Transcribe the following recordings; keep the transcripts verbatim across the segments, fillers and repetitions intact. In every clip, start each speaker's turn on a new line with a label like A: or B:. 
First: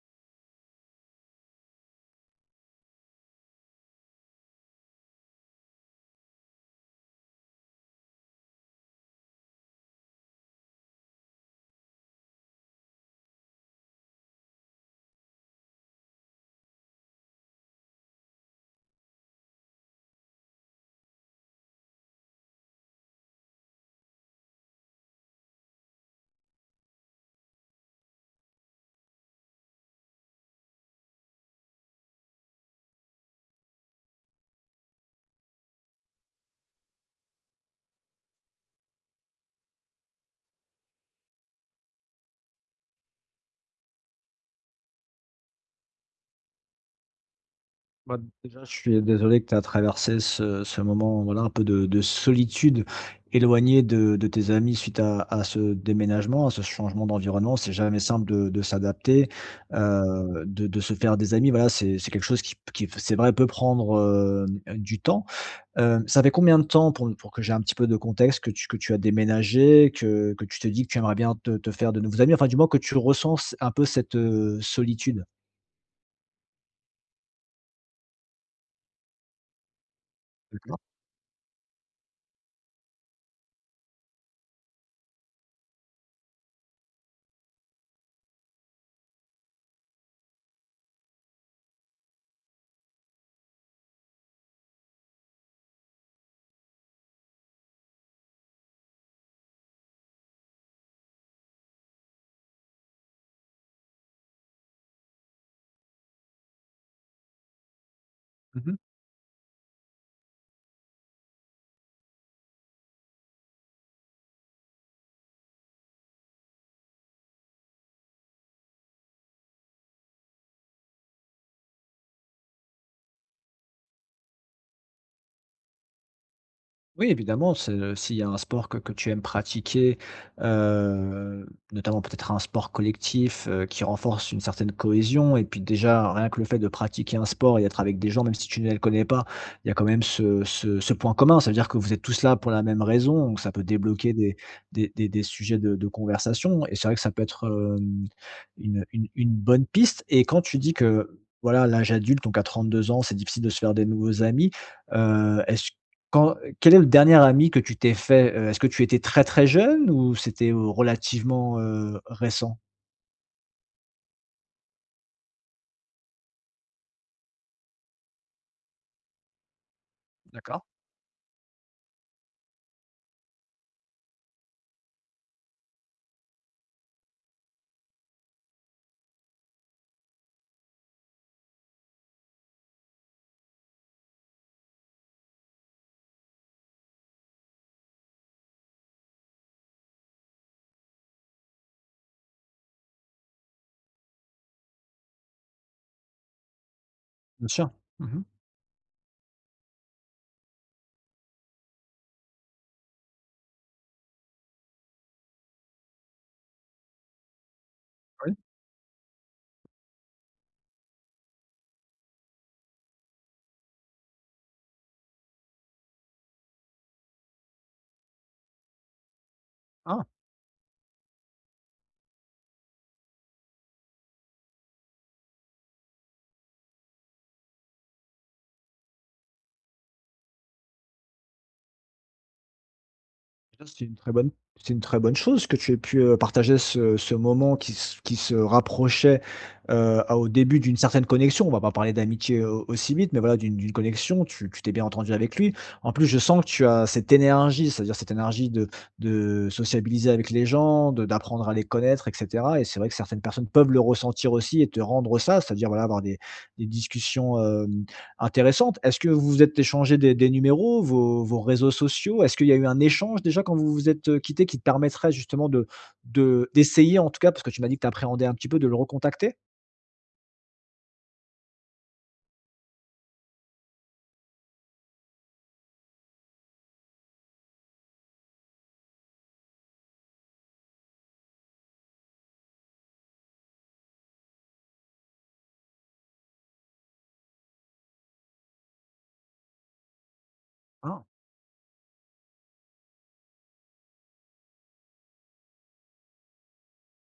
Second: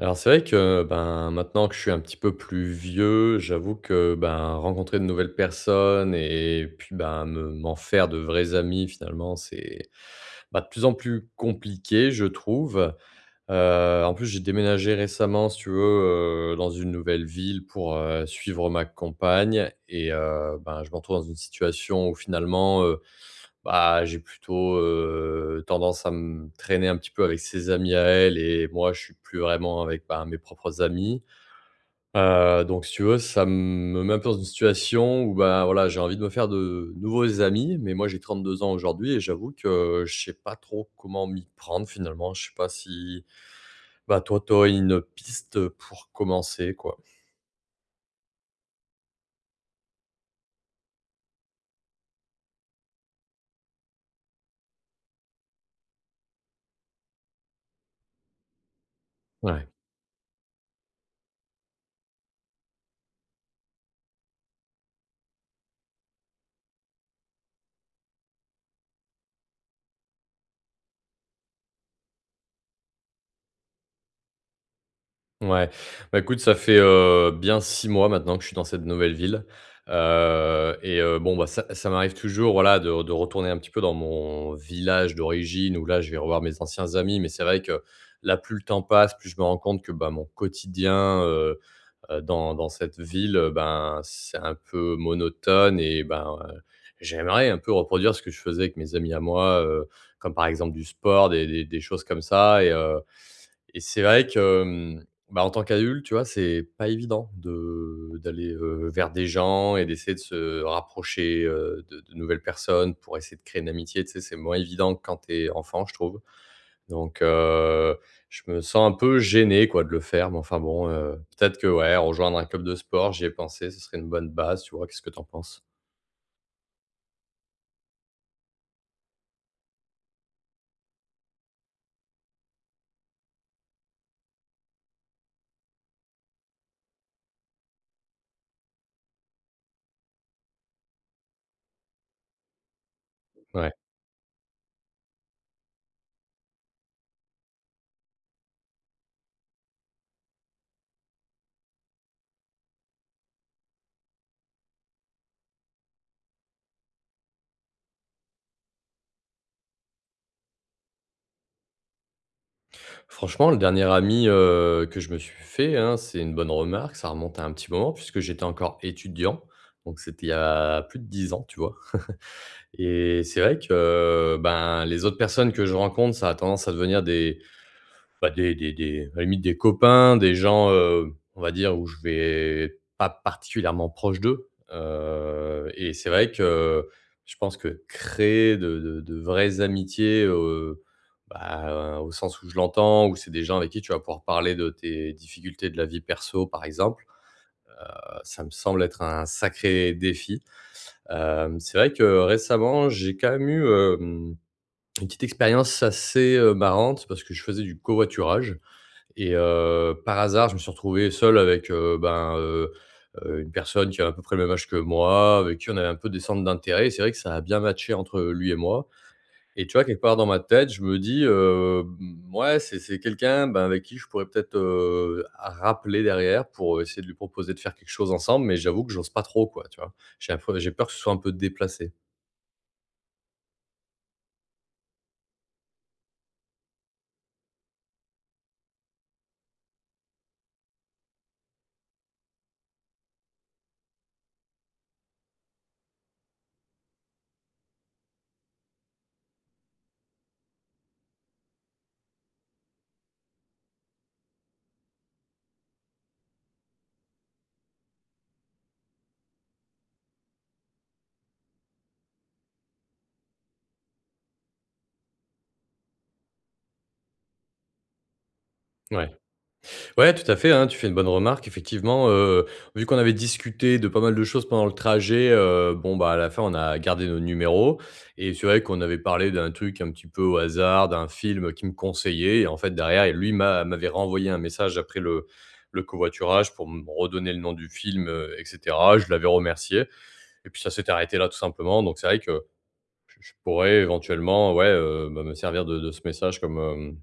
A: Alors c'est vrai que, ben, maintenant que je suis un petit peu plus vieux, j'avoue que, ben, rencontrer de nouvelles personnes et puis, ben, me m'en faire de vrais amis finalement, c'est, bah, de plus en plus compliqué, je trouve. Heu, en plus, j'ai déménagé récemment, si tu veux, heu, dans une nouvelle ville pour, heu, suivre ma compagne et heu, ben, je me retrouve dans une situation où finalement, euh, bah, j'ai plutôt, heu, tendance à me traîner un petit peu avec ses amis à elle et moi, je suis plus vraiment avec, bah, mes propres amis. Heu, donc si tu veux, ça me met un peu dans une situation où, bah, voilà, j'ai envie de me faire de nouveaux amis, mais moi j'ai trente-deux ans aujourd'hui et j'avoue que je sais pas trop comment m'y prendre finalement. Je sais pas si, bah, toi, tu aurais une piste pour commencer, quoi?
B: Bah, déjà, je suis désolé que tu as traversé ce ce moment, voilà, un peu de de solitude, éloigné de de tes amis suite à à ce déménagement, à ce changement d'environnement. C'est jamais simple de de s'adapter,
A: Ouais.
B: heu, de de se faire des amis. Voilà, c'est c'est quelque chose qui qui c'est vrai, peut prendre, heu, du temps. Heu, ça fait combien de temps, pour pour que j'ai un petit peu de contexte, que tu que tu as déménagé, que que tu te dis que tu aimerais bien te te faire de nouveaux amis? Enfin, du moins que tu ressens un peu cette, heu, solitude.
A: Ouais. Bah, écoute, ça fait, heu, bien six mois maintenant que je suis dans cette nouvelle ville. Heu
B: Mmh,
A: et heu, bon, bah, ça ça m'arrive toujours, voilà, de de retourner un petit peu dans mon village d'origine où là, je vais revoir mes anciens amis. Mais c'est vrai que là, plus le temps passe, plus je me rends compte que, bah, mon quotidien, heu heu, dans dans cette ville, heu, ben, c'est un peu monotone et ben, heu, j'aimerais un peu reproduire ce que je faisais avec mes amis à moi, heu, comme par exemple du sport, des des des choses comme ça et heu et c'est vrai que, hem, bah, en tant qu'adulte, tu vois, c'est pas évident de d'aller,
B: d'accord?
A: heu, vers des gens et d'essayer de se rapprocher, heu, de de nouvelles personnes pour essayer de créer une amitié, tu sais? C'est moins évident que quand t'es enfant, je trouve. Donc, heu, je me sens un peu gêné, quoi, de le faire, mais enfin bon, heu, peut-être que, ouais, rejoindre un club de sport, j'y ai pensé, ce serait une bonne base, tu vois? Qu'est-ce que t'en penses?
B: Oui, évidemment, c'est, heu, s'il y a un sport que que tu aimes pratiquer, heu, notamment peut-être un sport collectif, heu, qui renforce une certaine cohésion. Et puis déjà, rien que le fait de pratiquer un sport et d'être avec des gens, même si tu ne les connais pas, il y a quand même ce ce ce point commun. Ça veut dire que vous êtes tous là pour la même raison, donc ça peut
A: Ouais.
B: débloquer des des des des sujets de de conversation. Et c'est vrai que ça peut être, hem, une une une bonne piste. Et quand tu dis que, voilà, l'âge adulte, donc à trente-deux ans, c'est difficile de se faire des nouveaux amis, heu, est-ce quand quel est le dernier ami que tu t'es fait? Heu, est-ce que tu étais très, très jeune, ou c'était, heu, relativement, heu, récent?
A: Franchement, le dernier ami, heu, que je me suis fait, hein, c'est une bonne remarque, ça remonte à un petit moment puisque j'étais encore étudiant, donc c'était il y
B: D'accord.
A: a plus de dix ans, tu vois? Et c'est vrai que, euh, ben, les autres personnes que je rencontre, ça a tendance à devenir des bah, des des des à la limite des copains, des gens, heu, on va dire où je vais pas particulièrement proche d'eux, heu et c'est vrai que je pense que créer de de de vraies amitiés, heu, bah, au sens où je l'entends, où c'est des gens avec qui tu vas pouvoir parler de tes difficultés de la vie perso, par exemple,
B: Bien sûr. Mmh.
A: heu, ça me semble être un sacré défi. Hem, c'est vrai que récemment, j'ai quand même eu, hem, une petite expérience assez, heu, marrante parce que je faisais du
B: Oui.
A: covoiturage et heu, par hasard, je me suis retrouvé seul avec, heu, ben, heu heu, une personne qui a à peu près le même âge que moi, avec qui on avait un peu des centres d'intérêt. Et C'est vrai que ça a bien matché entre lui et moi. Et tu vois, quelque
B: Ah!
A: part dans ma tête, je me dis, heu, mmh, ouais, c'est c'est quelqu'un, ben, avec qui je pourrais peut-être, heu, rappeler derrière pour, essayer de lui proposer de faire quelque chose ensemble, mais j'avoue que j'ose pas trop, quoi, tu vois? J'ai un peu j'ai peur que ce soit un peu déplacé.
B: Déjà, c'est une très bonne c'est une très bonne chose que tu aies pu, heu, partager ce ce moment qui se, qui se rapprochait, heu, à, au début d'une certaine connexion. On va pas parler d'amitié au aussi vite, mais voilà, d'une, d'une connexion. Tu tu t'es bien entendu avec lui. En plus, je sens que tu as cette énergie, c'est-à-dire cette énergie de de sociabiliser avec les gens, de d'apprendre à les connaître, et cetera. Et c'est vrai que certaines personnes peuvent le ressentir aussi et te rendre ça, c'est-à-dire, voilà, avoir des des discussions Intéressante. Est-ce que vous vous êtes échangé des des numéros, vos, vos réseaux sociaux? Est-ce qu'il y a eu un échange déjà quand vous vous êtes, heu, quittés, qui te permettrait justement de, de d'essayer en tout cas, parce que tu m'as dit que tu appréhendais un petit peu, de le
A: Ouais.
B: recontacter?
A: Ouais, tout à fait, hein, tu fais une bonne remarque. Effectivement, heu, vu qu'on avait discuté de pas mal de choses pendant le trajet, heu, bon, bah, à la fin, on a gardé nos numéros et c'est vrai qu'on avait parlé d'un truc un petit peu au hasard, d'un film qu'il me conseillait et en fait, derrière et lui m'a m'avait renvoyé un message après le le covoiturage pour me redonner le nom du film, heu et cetera. Je l'avais remercié et puis ça s'est
B: Ah.
A: arrêté là, tout simplement donc c'est vrai que je je pourrais éventuellement, ouais, heu, bah, me servir de de ce message comme, hem,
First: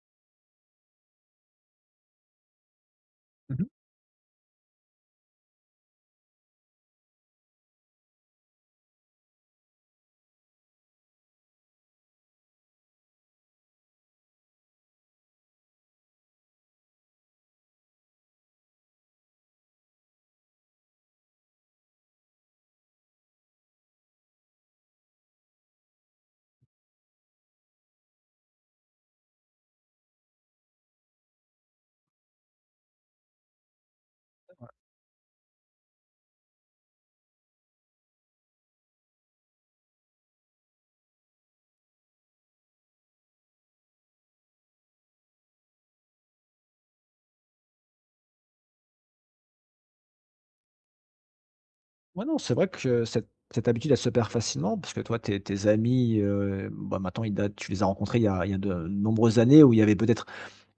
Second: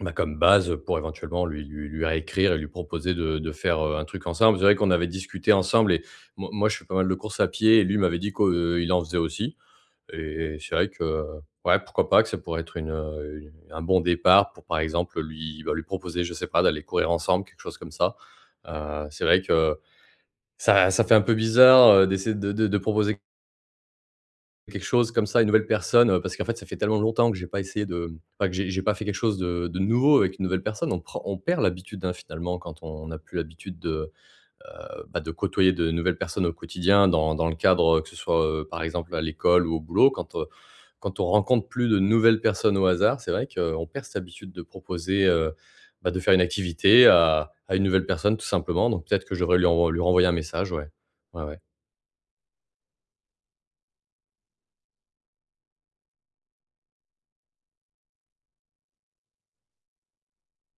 A: bah, comme base, pour éventuellement lui lui lui réécrire et lui proposer de de
B: Mmh.
A: faire, heu, un truc ensemble. C'est vrai qu'on avait discuté ensemble et mo moi, je fais pas mal de courses à pied et lui m'avait dit qu'il en faisait aussi et c'est vrai que, ouais, pourquoi pas que ça pourrait être une, heu, une un bon départ pour, par exemple, lui, bah, lui proposer, je sais pas, d'aller courir ensemble, quelque chose comme ça. Heu, c'est vrai que ça ça fait un peu bizarre, heu, d'essayer de de de proposer Quelque chose comme ça, une nouvelle personne, heu, parce qu'en fait, ça fait tellement longtemps que j'ai pas essayé de, mmh, enfin, que j'ai j'ai pas fait quelque chose de de nouveau avec une nouvelle personne. On prend on perd l'habitude, hein, finalement, quand on n'a plus l'habitude de, heu, bah, de côtoyer de nouvelles personnes au quotidien dans dans le cadre, heu, que ce soit, heu, par exemple à l'école ou au boulot. Quand, heu, quand on rencontre plus de nouvelles personnes au hasard, c'est vrai qu'on perd cette habitude de proposer, heu, bah, de faire une activité à à une nouvelle personne, tout simplement. Donc peut-être que je devrais lui env lui renvoyer un message, ouais. Ouais, ouais.
B: Ouais, non, c'est vrai que cette, cette habitude, elle se perd facilement, parce que toi, tes, tes amis, heu, bah, maintenant ils datent, tu les as rencontrés il y a, il y a de nombreuses années, où il y avait peut-être,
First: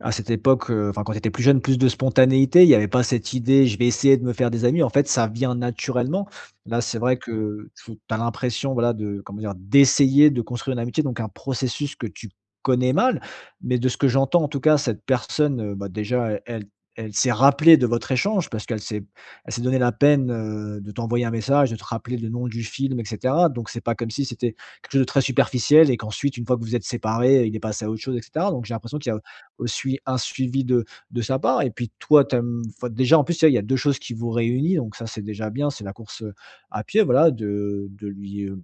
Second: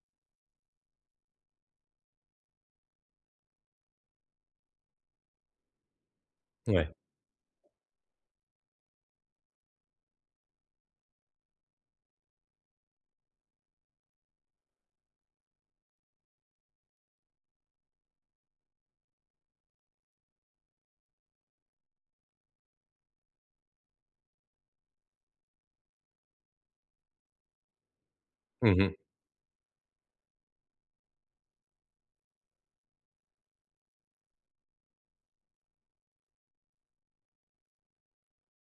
B: à cette époque, heu, enfin, quand tu étais plus jeune, plus de spontanéité. Il n'y avait pas cette idée: «Je vais essayer de me faire des amis». En fait, ça vient naturellement. Là,
A: Ouais.
B: c'est vrai que tu as l'impression, voilà, de, comment dire, d'essayer de construire une amitié, donc un processus que tu connais mal. Mais de ce que j'entends, en tout cas, cette personne, heu, bah, déjà, e elle elle s'est rappelée de votre échange, parce qu'elle s'est, elle s'est donné la peine, heu, de t'envoyer un message, de te rappeler le nom du film, et cetera. Donc c'est pas comme si c'était quelque chose de très superficiel et qu'ensuite, une fois que vous êtes séparés, il est passé à autre chose, et cetera. Donc j'ai
A: Mmh mh.
B: l'impression qu'il y a aussi un suivi de de sa part. Et puis toi, tu aimes, enfin, déjà, en plus, il y a deux choses qui vous réunissent, donc ça, c'est déjà bien. C'est la course, euh, à pied. Voilà, de de lui, euh,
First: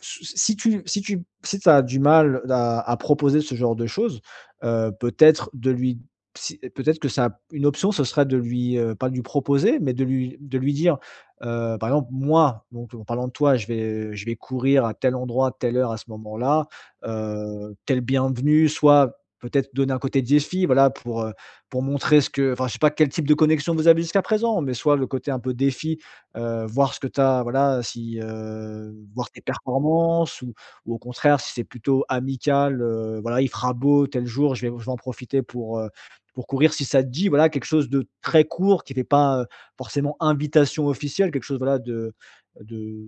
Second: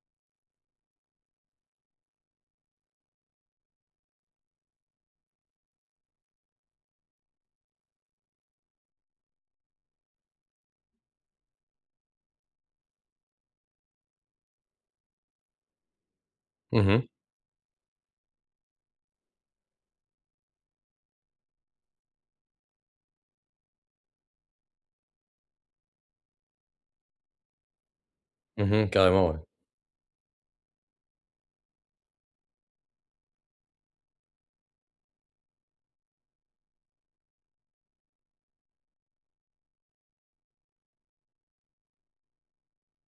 B: si tu, si tu si tu as du mal à, à proposer ce genre de choses, heu, peut-être de lui, si peut-être que ça une option, ce serait de lui, heu, pas de lui proposer, mais de lui, de lui dire, heu, par exemple: «Moi, donc en parlant de toi, je vais, je vais courir à tel endroit, telle heure, à ce moment-là,
A: Mmh.
B: heu, tu es bienvenu». Soit peut-être donner un côté défi, voilà, pour, heu, pour montrer ce que, enfin, je sais pas quel type de connexion vous avez jusqu'à présent, mais soit le côté un peu défi. Heu, voir ce que tu as, voilà, si,
A: Mmh.
B: heu,
A: Carrément,
B: voir
A: ouais.
B: tes performances, ou ou au contraire, si c'est plutôt amical, heu, voilà, il fera beau tel jour, je vais, je vais en profiter pour, heu, pour courir si ça te dit. Voilà, quelque chose de très court qui fait pas, heu, forcément invitation officielle, quelque chose, voilà, de de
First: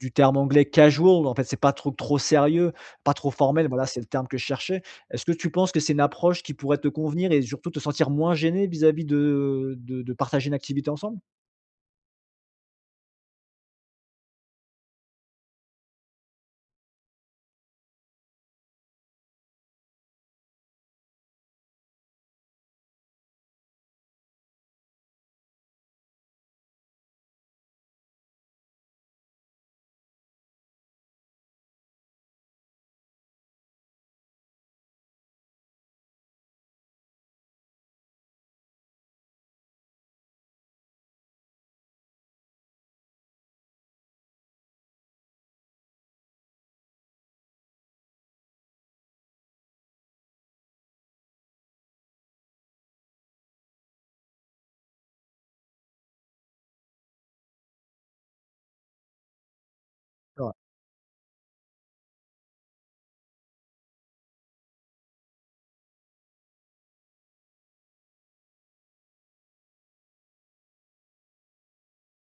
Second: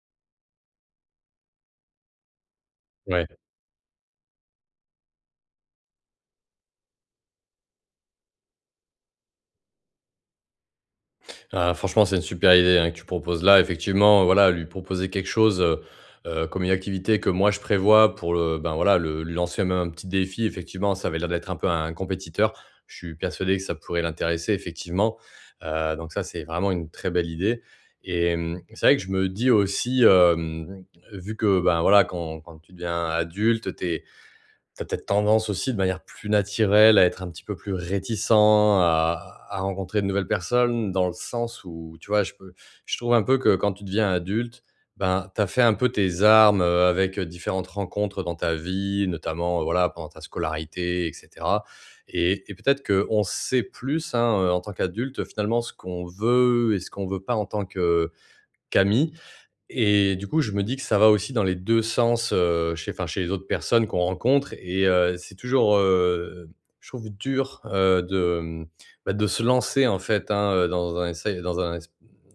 B: du terme anglais casual. En fait, c'est pas trop trop sérieux, pas
A: Ouais.
B: trop formel, voilà, c'est le terme que je cherchais. Est-ce que tu penses que c'est une approche qui pourrait te convenir et surtout te sentir moins gêné vis-à-vis de de de partager une activité ensemble?
A: Ah, franchement, c'est une super idée, hein, que tu proposes là. Effectivement, voilà, lui proposer quelque chose, heu heu, comme une activité que moi je prévois pour le, ben, voilà, le lui lancer même un petit défi. Effectivement, ça avait l'air d'être un peu un compétiteur. Je suis persuadé que ça pourrait l'intéresser, effectivement. Heu, donc ça, c'est vraiment une très belle idée et mmh, c'est vrai que je me dis aussi, hem, vu que, ben, voilà, quand quand tu deviens adulte, tu tu as peut-être tendance aussi, de manière plus naturelle, à être un petit peu plus réticent, à à rencontrer de nouvelles personnes, dans le sens où, tu vois, je peux je trouve un peu que quand tu deviens adulte, ben, tu as fait un peu tes armes, heu, avec, euh, différentes rencontres dans ta vie, notamment, heu, voilà, pendant ta scolarité et cetera et et peut-être qu'on sait plus, hein, heu, en tant qu'adulte, finalement, ce qu'on veut et ce qu'on veut pas en tant que qu'ami et du
B: C'est
A: coup, je me dis que ça va aussi dans les deux sens, heu, chez enfin, chez les autres personnes qu'on rencontre et heu, c'est toujours, heu, je trouve dur, heu, de, mmh, bah, de se lancer en fait, hein, heu, dans un essai dans un es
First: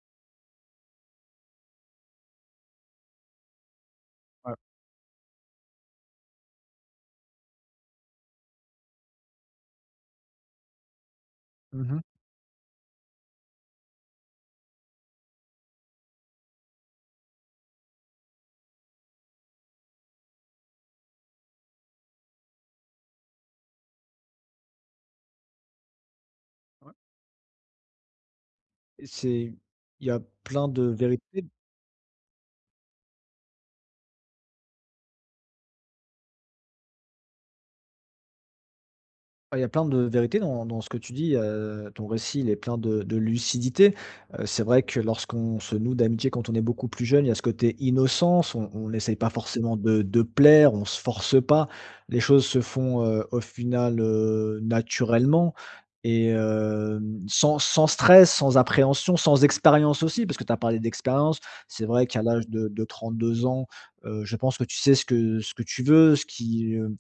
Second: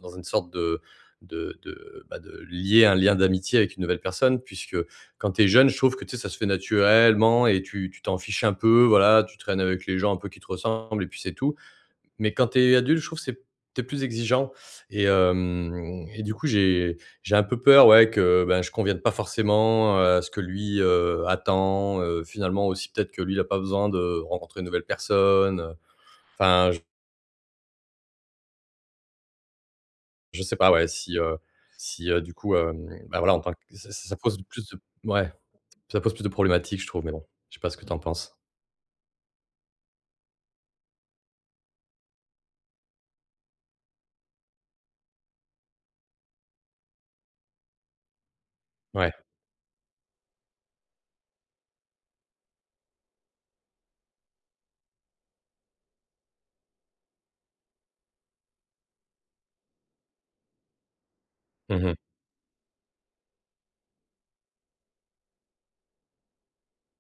A: dans une sorte de de de, bah, de lier un lien d'amitié avec une nouvelle personne
B: Ouais.
A: puisque quand tu es jeune, je trouve que, tu sais, ça se fait naturellement et tu tu t'en fiches un peu, voilà, tu traînes avec les gens un peu qui te ressemblent et puis c'est tout.
B: Mmh.
A: Mais quand tu es adulte, je trouve que c'est t'es plus exigeant et hem et du coup, j'ai j'ai un peu peur, ouais, que, ben, je convienne pas forcément, à ce que lui, heu, attend, heu, finalement aussi peut-être que lui, il a pas besoin de rencontrer une nouvelle personne, enfin, je
B: C'est Il y a
A: je sais
B: plein
A: pas,
B: de
A: ouais, si, heu
B: vérités.
A: si, heu, du coup, hem, bah, voilà, en tant que ça ça pose plus de ouais, ça pose plus de problématiques, je trouve, mais bon, je sais pas ce que tu en penses?
B: Ah, il y a plein de vérités dans, dans ce que tu dis, heu, ton récit, il est plein de de lucidité. Heu, c'est vrai que lorsqu'on se noue d'amitié quand on est beaucoup plus jeune, il y a ce côté innocence, on on
A: Ouais.
B: essaye pas forcément de de plaire, on se force pas. Les choses se font, heu, au final, heu, naturellement, et hem, sans, sans stress, sans appréhension, sans expérience aussi, parce que tu as parlé d'expérience. C'est
A: Mmh.
B: vrai qu'à l'âge de de deux ans, heu, je pense que tu sais ce que, ce que tu veux, ce qui, heu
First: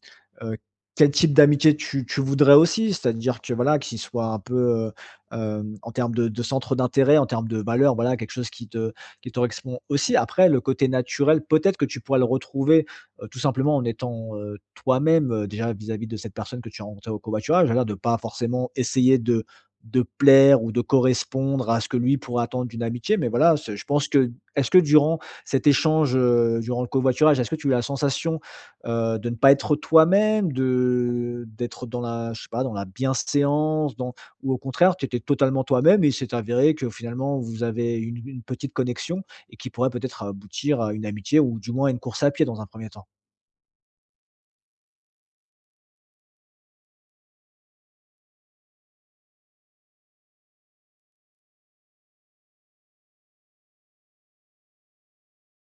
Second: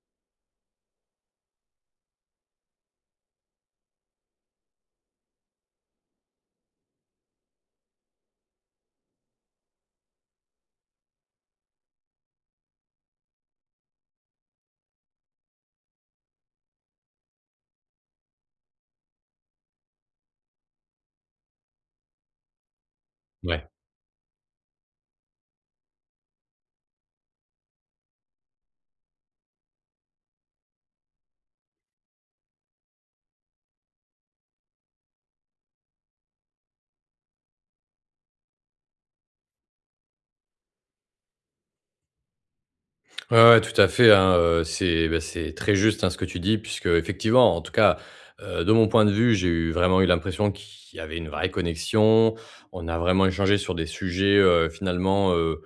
B: quel type d'amitié tu tu voudrais aussi. C'est-à-dire que, voilà, qu'il soit un peu, heu, hem, en termes de de centre d'intérêt, en termes de valeurs, voilà, quelque chose qui te, qui te correspond aussi. Après, le côté naturel, peut-être que tu pourras le retrouver, heu, tout simplement en étant, heu, toi-même, heu, déjà vis-à-vis de cette personne que tu as rencontrée au covoiturage. Voilà, de pas forcément essayer de de plaire ou de correspondre à ce que lui pourrait attendre d'une amitié. Mais voilà,
A: Ouais.
B: c'est je pense que, est-ce que durant cet échange, heu, durant le covoiturage, est-ce que tu as eu la sensation, heu, de ne pas être toi-même, de d'être dans la, je sais pas, dans la bienséance, dans ou au contraire, tu étais totalement toi-même et il s'est avéré que finalement vous avez une une petite connexion, et qui pourrait peut-être aboutir à une amitié ou du moins à une course à pied dans un premier temps?
A: Ouais, ouais, tout à fait, hein, heu, c'est bah, c'est très juste, hein, ce que tu dis puisque effectivement, en tout cas, heu, de mon point de vue, j'ai eu vraiment eu l'impression qu'il y avait une vraie connexion. On a vraiment échangé sur des sujets, heu, finalement, heu,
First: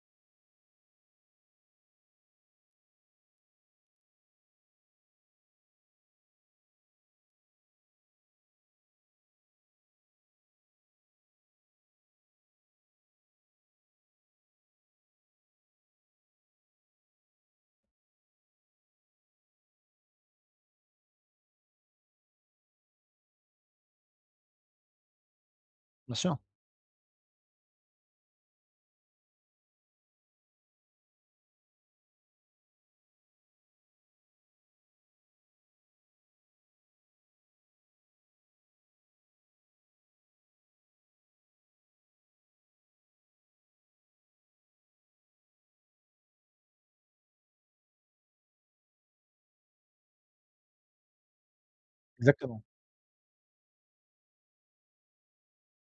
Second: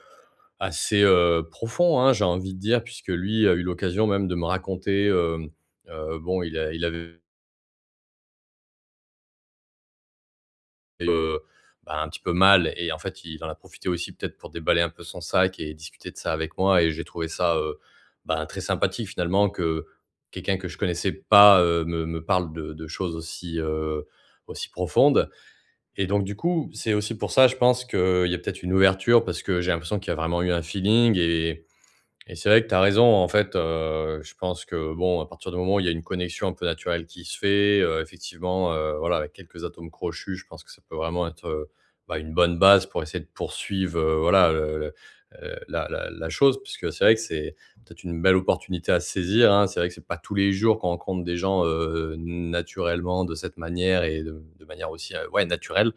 A: assez, heu, profonds, hein, j'ai envie de dire puisque lui a eu l'occasion même de me raconter, hem, heu, bon, il a il avait Et bah, un petit peu mal et en fait, il en a profité aussi peut-être pour déballer un peu son sac et discuter de ça avec moi et j'ai trouvé ça, heu, bah, très sympathique finalement que quelqu'un que je connaissais pas, heu, me me parle de de choses aussi, heu, aussi profondes et
B: Bien
A: donc du
B: sûr.
A: coup, c'est aussi pour ça, je pense qu'il y a peut-être une ouverture parce que j'ai l'impression qu'il y a vraiment eu un feeling et et c'est vrai que tu as raison, en fait, heu, je pense que, bon, à partir du moment où il y a une connexion un peu naturelle qui se fait, heu, effectivement, heu, voilà, avec quelques atomes crochus, je pense que ça peut vraiment être, heu, bah, une bonne base pour essayer de poursuivre, heu, voilà, le le, heu, la la la chose. Puisque c'est vrai que c'est peut-être une belle opportunité à saisir, hein. C'est vrai que c'est pas tous les jours qu'on rencontre des gens, heu,
B: Exactement.
A: naturellement de cette manière et de de manière aussi, heu, ouais, naturelle.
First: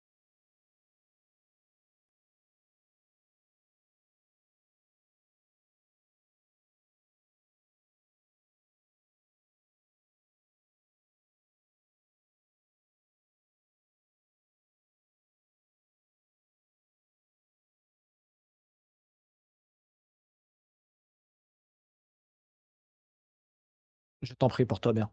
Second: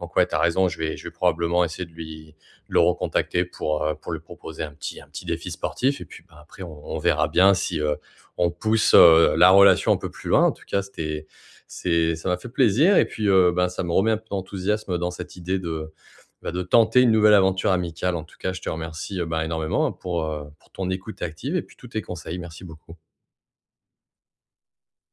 A: Donc ouais, tu as raison, je vais je vais probablement essayer de lui de le recontacter pour, heu, pour lui proposer un petit un petit défi sportif et puis, bah, après on on verra bien si, heu, on pousse, heu, la relation un peu plus loin. En tout cas, c'était c'est ça m'a fait plaisir et puis, heu, ben, ça me remet un peu d'enthousiasme dans cette idée de, bah, de tenter une nouvelle aventure amicale. En tout cas, je te remercie, heu, ben, énormément pour, heu, pour ton écoute active et puis tous tes conseils. Merci beaucoup.
B: Je t'en prie, porte-toi bien.